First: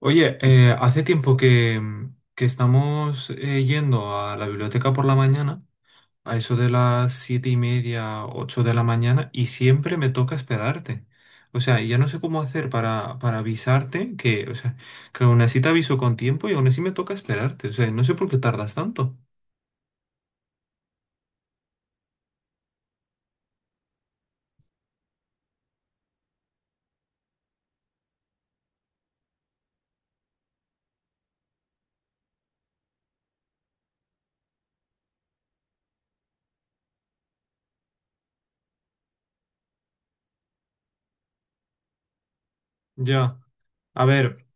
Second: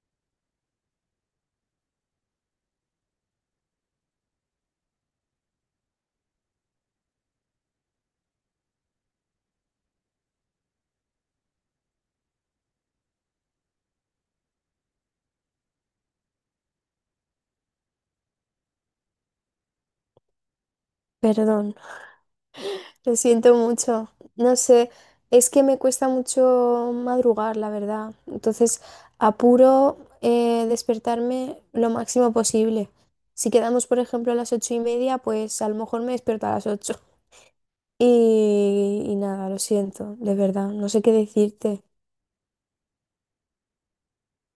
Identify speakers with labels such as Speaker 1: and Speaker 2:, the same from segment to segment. Speaker 1: Oye, hace tiempo que estamos yendo a la biblioteca por la mañana, a eso de las siete y media, ocho de la mañana, y siempre me toca esperarte. O sea, y ya no sé cómo hacer para avisarte que, o sea, que aún así te aviso con tiempo y aún así me toca esperarte. O sea, no sé por qué tardas tanto.
Speaker 2: Perdón, lo siento mucho. No sé, es que me cuesta mucho madrugar, la verdad. Entonces, apuro despertarme lo máximo posible. Si quedamos, por ejemplo, a las ocho y media, pues a lo mejor me despierto a las ocho. Y nada, lo siento, de verdad, no sé qué decirte.
Speaker 1: Ya. A ver,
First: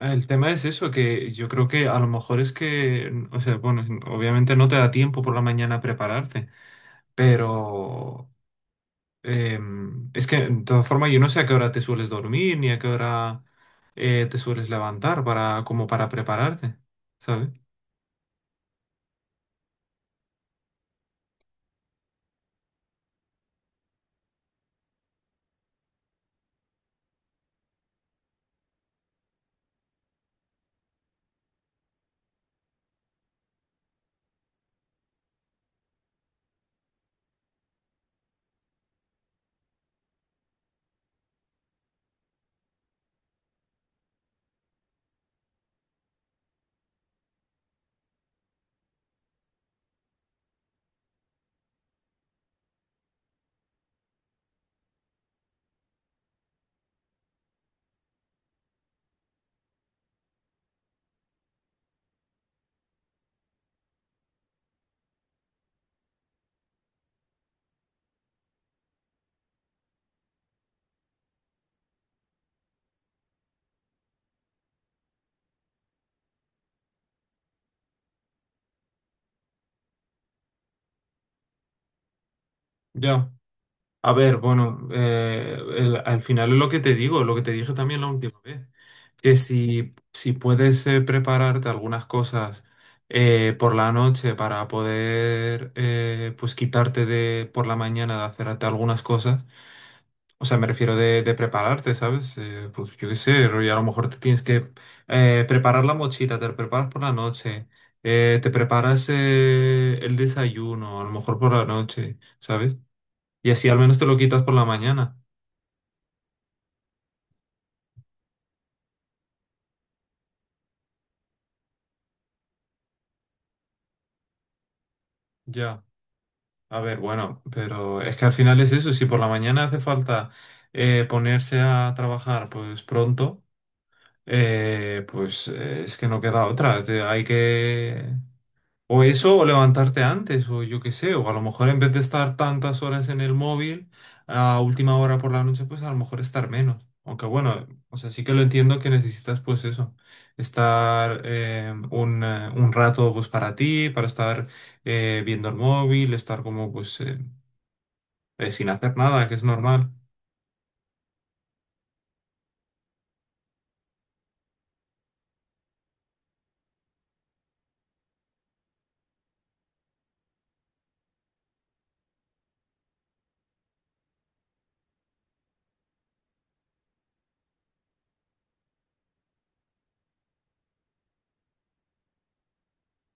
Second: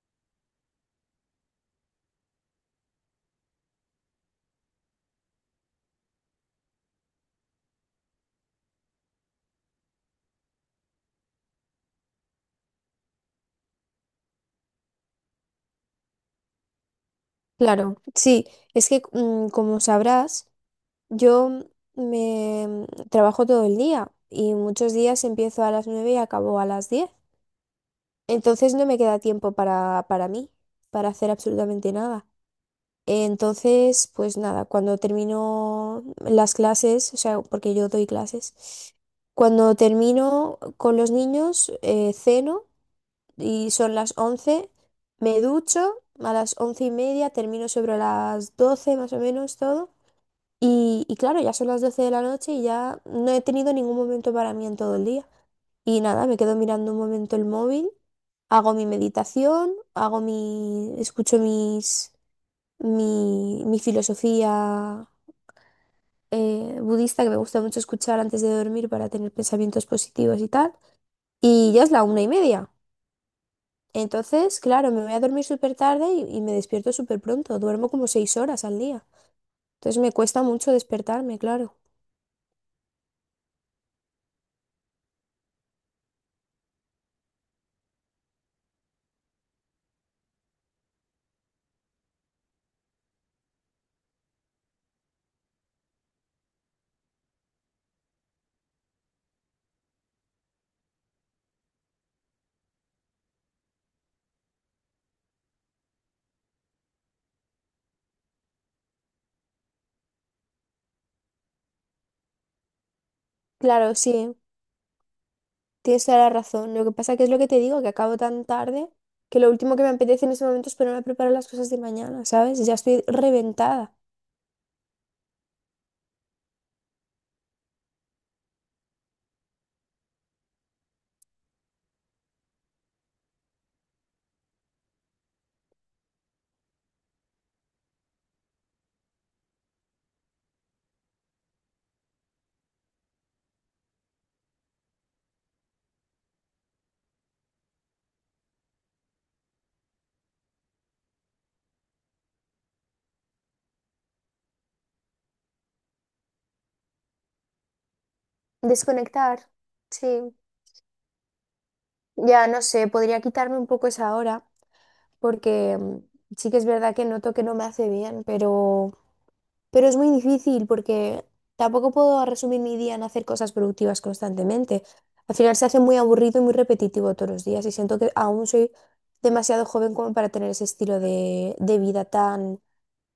Speaker 1: el tema es eso, que yo creo que a lo mejor es que, o sea, bueno, obviamente no te da tiempo por la mañana a prepararte. Pero es que, de todas formas, yo no sé a qué hora te sueles dormir ni a qué hora te sueles levantar para, como para prepararte, ¿sabes?
Speaker 2: Claro, sí, es que como sabrás, yo me trabajo todo el día y muchos días empiezo a las nueve y acabo a las diez. Entonces no me queda tiempo para mí, para hacer absolutamente nada. Entonces, pues nada, cuando termino las clases, o sea, porque yo doy clases, cuando termino con los niños, ceno y son las 11, me ducho, a las once y media termino sobre las 12 más o menos todo. Y claro, ya son las doce de la noche y ya no he tenido ningún momento para mí en todo el día. Y nada, me quedo mirando un momento el móvil, hago mi meditación, hago mi, escucho mis, mi filosofía budista que me gusta mucho escuchar antes de dormir para tener pensamientos positivos y tal. Y ya es la una y media. Entonces, claro, me voy a dormir súper tarde y me despierto súper pronto. Duermo como seis horas al día. Entonces me cuesta mucho despertarme, claro.
Speaker 1: Ya. A ver, bueno, al final es lo que te digo, lo que te dije también la última vez, que si puedes prepararte algunas cosas por la noche para poder, pues quitarte de por la mañana de hacerte algunas cosas. O sea, me refiero de prepararte, ¿sabes? Pues yo qué sé, rollo, a lo mejor te tienes que preparar la mochila, te la preparas por la noche, te preparas el desayuno, a lo mejor por la noche, ¿sabes? Y así al
Speaker 2: Claro,
Speaker 1: menos te lo
Speaker 2: sí.
Speaker 1: quitas por la mañana.
Speaker 2: Tienes toda la razón. Lo que pasa que es lo que te digo, que acabo tan tarde que lo último que me apetece en ese momento es ponerme a preparar las cosas de mañana, ¿sabes? Ya estoy reventada.
Speaker 1: Ya. A ver, bueno, pero es que al final es eso, si por la mañana hace falta ponerse a trabajar pues pronto, es que no queda otra, hay que... O eso, o levantarte antes, o yo qué sé, o a lo mejor en vez de estar tantas horas en el móvil, a última hora por la noche, pues a lo mejor estar menos. Aunque bueno, o sea, sí que lo entiendo que necesitas pues eso, estar un rato pues para ti, para estar viendo el móvil, estar como pues sin hacer nada, que es
Speaker 2: Desconectar.
Speaker 1: normal.
Speaker 2: Sí. Ya no sé, podría quitarme un poco esa hora porque sí que es verdad que noto que no me hace bien, pero es muy difícil porque tampoco puedo resumir mi día en hacer cosas productivas constantemente. Al final se hace muy aburrido y muy repetitivo todos los días y siento que aún soy demasiado joven como para tener ese estilo de vida tan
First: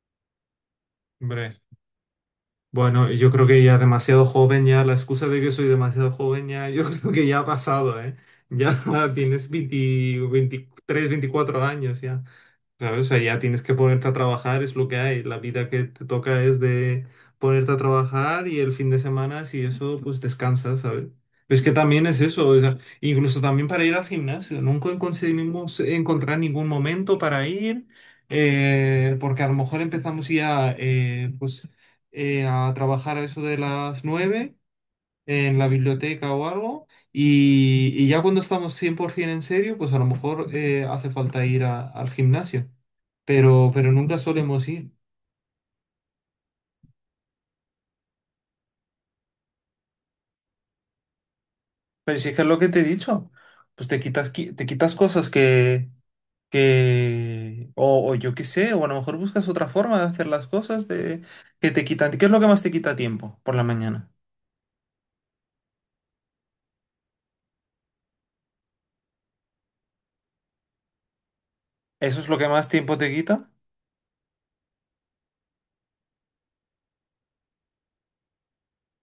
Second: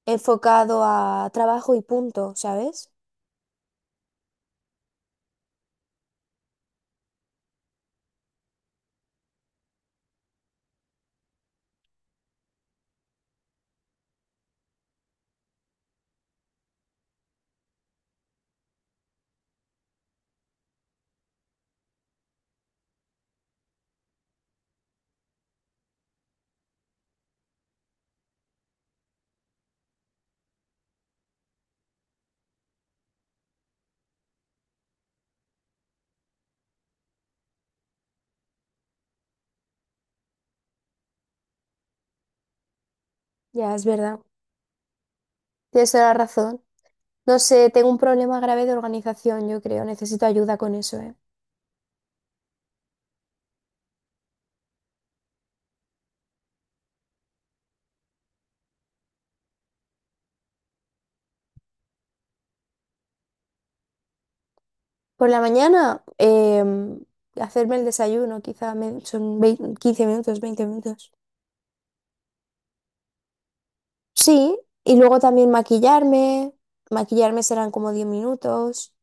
Speaker 2: enfocado a
Speaker 1: Hombre.
Speaker 2: trabajo y punto, ¿sabes?
Speaker 1: Bueno, yo creo que ya demasiado joven, ya la excusa de que soy demasiado joven, ya yo creo que ya ha pasado, ¿eh? Ya tienes 20 23, 24 años, ya. Claro, o sea, ya tienes que ponerte a trabajar, es lo que hay. La vida que te toca es de ponerte a trabajar y el fin de semana, si eso, pues descansas, ¿sabes? Es que también es eso, o sea, incluso también para ir al gimnasio. Nunca conseguimos encontrar ningún momento para ir, porque a lo mejor empezamos ya a trabajar a eso de las nueve en la biblioteca o algo, y ya cuando estamos 100% en serio, pues a lo mejor hace falta ir al gimnasio,
Speaker 2: Ya, es
Speaker 1: pero nunca
Speaker 2: verdad.
Speaker 1: solemos ir.
Speaker 2: Tienes toda la razón. No sé, tengo un problema grave de organización, yo creo. Necesito ayuda con eso, ¿eh?
Speaker 1: Pero si es que es lo que te he dicho, pues te quitas cosas que, o yo qué sé, o a lo mejor buscas otra forma de hacer las cosas de, que te quitan. ¿Qué es lo que más te quita tiempo por la mañana?
Speaker 2: Por la mañana, hacerme el desayuno, quizá me- son vei- 15 minutos, 20 minutos.
Speaker 1: ¿Eso es lo que más tiempo te quita?
Speaker 2: Sí, y luego también maquillarme. Maquillarme serán como 10 minutos.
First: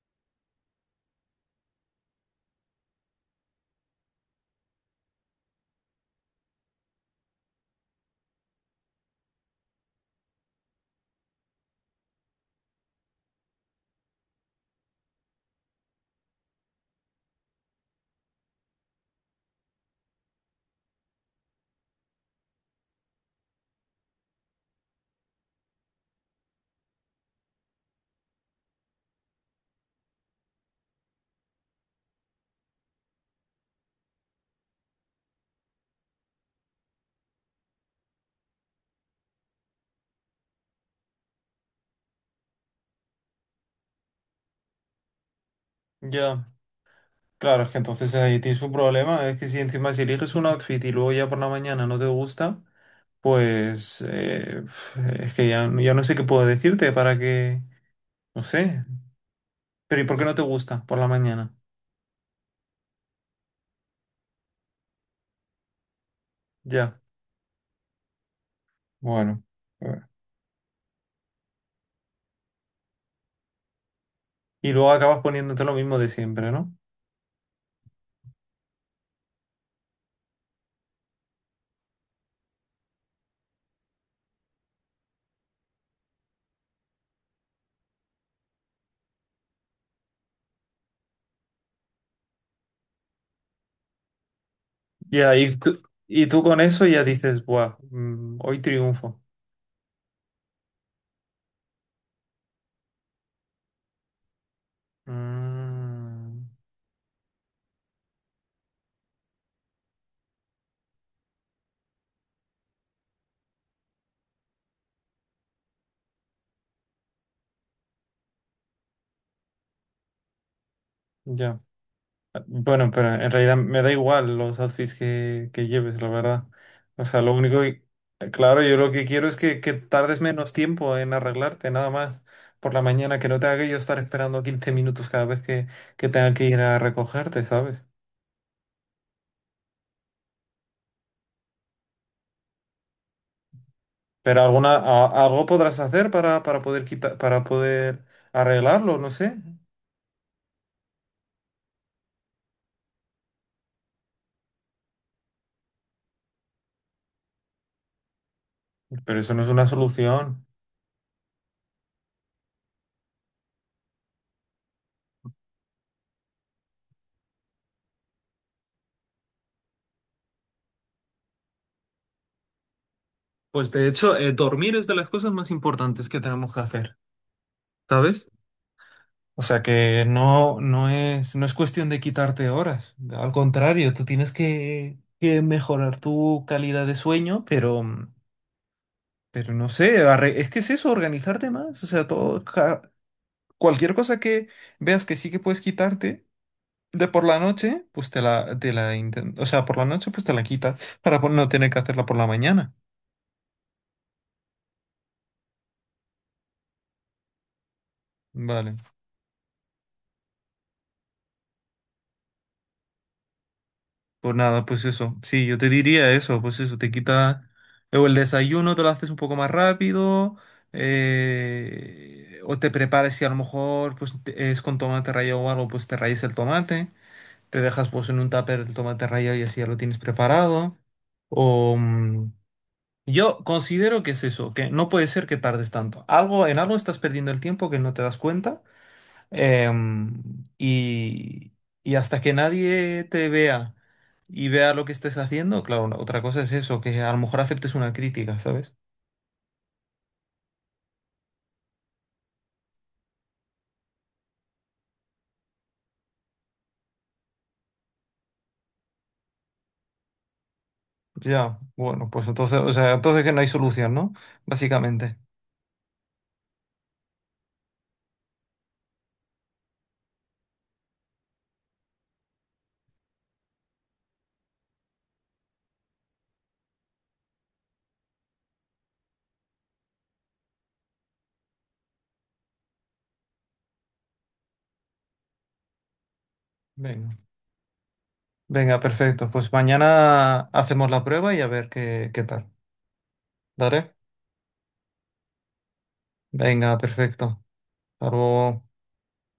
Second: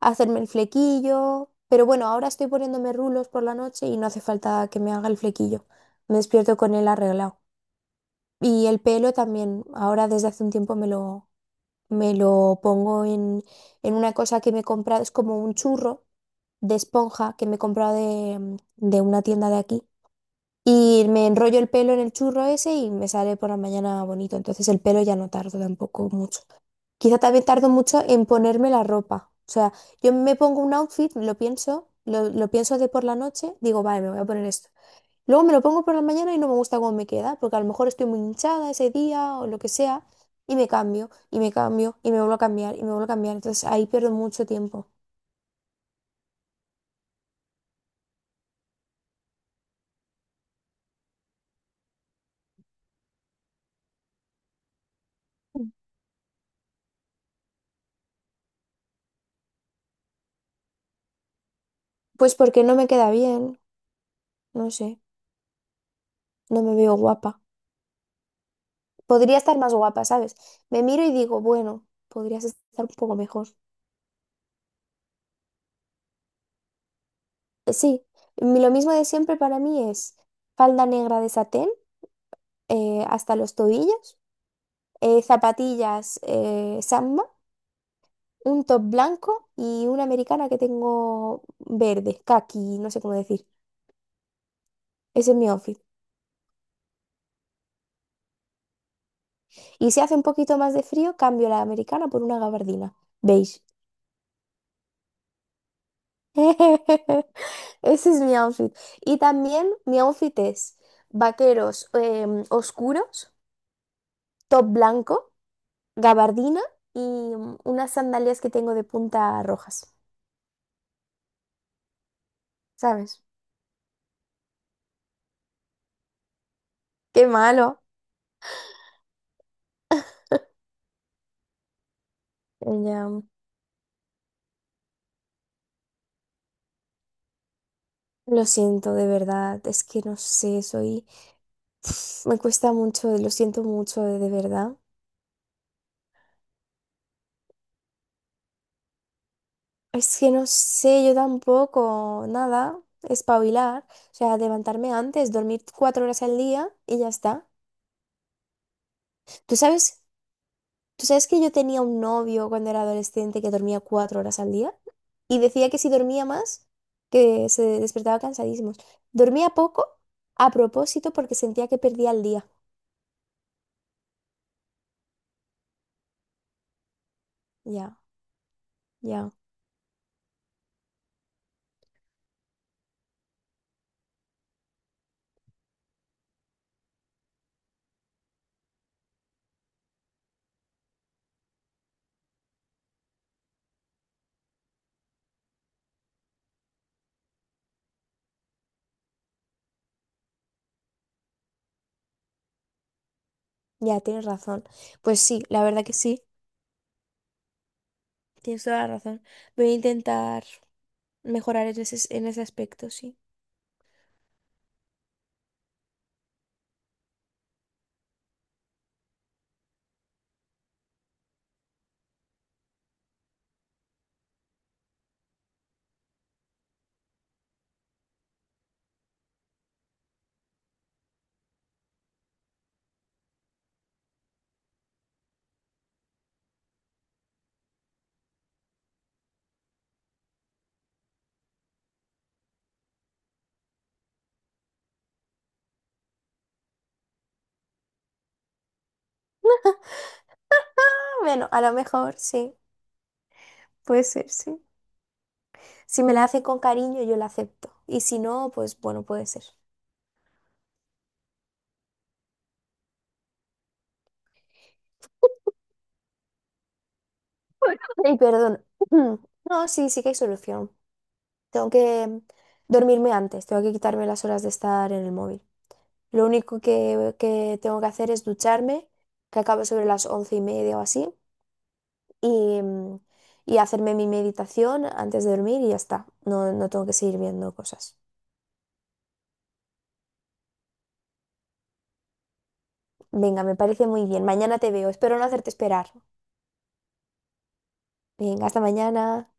Speaker 2: Hacerme el flequillo. Pero bueno, ahora estoy poniéndome rulos por la noche y no hace falta que me haga el flequillo. Me despierto con él arreglado. Y el pelo también, ahora desde hace un tiempo me lo pongo en una cosa que me he comprado, es como un churro de esponja que me he comprado de, de una tienda de aquí. Y me enrollo el pelo en el churro ese y me sale por la mañana bonito. Entonces el pelo ya no tardo tampoco mucho. Quizá también tardo mucho en ponerme la ropa. O sea, yo me pongo un outfit, lo pienso, lo pienso de por la noche, digo, vale, me voy a poner esto. Luego me lo pongo por la mañana y no me gusta cómo me queda, porque a lo mejor estoy muy hinchada ese día o lo que sea, y me cambio, y me cambio, y me vuelvo a cambiar, y me vuelvo a cambiar. Entonces ahí pierdo mucho tiempo.
Speaker 1: Ya. Claro, es que entonces ahí tienes un problema. Es que si encima si eliges un outfit y luego ya por la mañana no te gusta. Pues es que ya, ya no sé qué puedo decirte para que... No sé. Pero ¿y por qué no te gusta por la mañana?
Speaker 2: Pues porque no me queda bien, no sé, no me veo
Speaker 1: Ya.
Speaker 2: guapa. Podría
Speaker 1: Bueno.
Speaker 2: estar más guapa,
Speaker 1: Bueno.
Speaker 2: ¿sabes? Me miro y digo, bueno, podrías estar un poco mejor.
Speaker 1: Y luego acabas poniéndote lo mismo de siempre, ¿no?
Speaker 2: Sí, lo mismo de siempre para mí es falda negra de satén hasta los tobillos, zapatillas Samba, un top blanco y una americana que tengo verde, caqui, no sé cómo decir. Ese
Speaker 1: Ya,
Speaker 2: es mi outfit.
Speaker 1: y tú con eso ya dices, buah, hoy triunfo.
Speaker 2: Y si hace un poquito más de frío, cambio la americana por una gabardina beige.
Speaker 1: Mm,
Speaker 2: Ese es mi outfit. Y también mi outfit es vaqueros oscuros, top blanco, gabardina y unas sandalias que tengo de punta rojas.
Speaker 1: ya. Bueno, pero
Speaker 2: ¿Sabes?
Speaker 1: en realidad me da igual los outfits que lleves, la verdad. O sea,
Speaker 2: Qué
Speaker 1: lo único
Speaker 2: malo.
Speaker 1: que... Claro, yo lo que quiero es que tardes menos tiempo en arreglarte, nada más. Por la
Speaker 2: Ya,
Speaker 1: mañana, que no tenga que yo estar esperando 15 minutos cada vez que tenga que ir a recogerte, ¿sabes?
Speaker 2: lo siento, de verdad. Es que no sé, soy... Me cuesta mucho, lo siento mucho, de
Speaker 1: Pero
Speaker 2: verdad.
Speaker 1: algo podrás hacer para poder quitar, para poder arreglarlo, no sé.
Speaker 2: Es que no sé, yo tampoco, nada, espabilar, o sea, levantarme antes, dormir cuatro horas al día y ya está.
Speaker 1: Pero eso no es
Speaker 2: ¿Tú
Speaker 1: una
Speaker 2: sabes,
Speaker 1: solución.
Speaker 2: tú sabes que yo tenía un novio cuando era adolescente que dormía cuatro horas al día? Y decía que si dormía más, que se despertaba cansadísimo. Dormía poco a propósito porque sentía que perdía el día.
Speaker 1: Pues de hecho, dormir es de las cosas más importantes que tenemos que hacer,
Speaker 2: Ya,
Speaker 1: ¿sabes?
Speaker 2: ya,
Speaker 1: O sea que no es, no es cuestión de quitarte horas. Al contrario, tú tienes que mejorar tu calidad de sueño, pero, pero no sé, es que es eso, organizarte más. O sea, cualquier cosa que veas que sí que puedes quitarte de por la noche, pues o sea, por la noche pues te la quitas para no tener que hacerla por la mañana.
Speaker 2: ya, tienes razón. Pues sí, la verdad que sí, tienes
Speaker 1: Vale.
Speaker 2: toda la razón. Voy a intentar mejorar en ese aspecto, sí.
Speaker 1: Por nada, pues eso. Sí, yo te diría eso, pues eso, te quita. Luego el desayuno te lo haces un poco más rápido. Eh, o te prepares si a lo mejor es con tomate rallado o algo, pues te rayes el tomate. Te dejas pues en un tupper el tomate rallado y así ya lo tienes preparado. O yo considero que es eso, que no puede ser que tardes tanto. Algo, en algo estás perdiendo el tiempo que no te das cuenta. Em, y, y hasta que nadie te vea y vea lo que estés haciendo, claro, otra cosa es eso, que a lo mejor aceptes una crítica, ¿sabes?
Speaker 2: Bueno, a lo mejor sí, puede ser, sí. Si me la hace con cariño, yo la acepto. Y si no, pues bueno, puede ser.
Speaker 1: Ya, bueno, pues entonces, o sea, entonces que no hay solución, ¿no? Básicamente.
Speaker 2: Y perdón. No, sí, sí que hay solución. Tengo que dormirme antes, tengo que quitarme las horas de estar en el móvil. Lo único que tengo que hacer es ducharme, que acabo sobre las once y media o así, y, y hacerme mi meditación antes de dormir y ya está. No, no tengo que
Speaker 1: Venga.
Speaker 2: seguir viendo cosas.
Speaker 1: Venga, perfecto. Pues mañana hacemos la prueba y a ver qué, qué tal.
Speaker 2: Venga, me parece
Speaker 1: ¿Vale?
Speaker 2: muy bien. Mañana te veo. Espero no hacerte esperar.
Speaker 1: Venga, perfecto. Hasta
Speaker 2: Venga, hasta
Speaker 1: luego.
Speaker 2: mañana.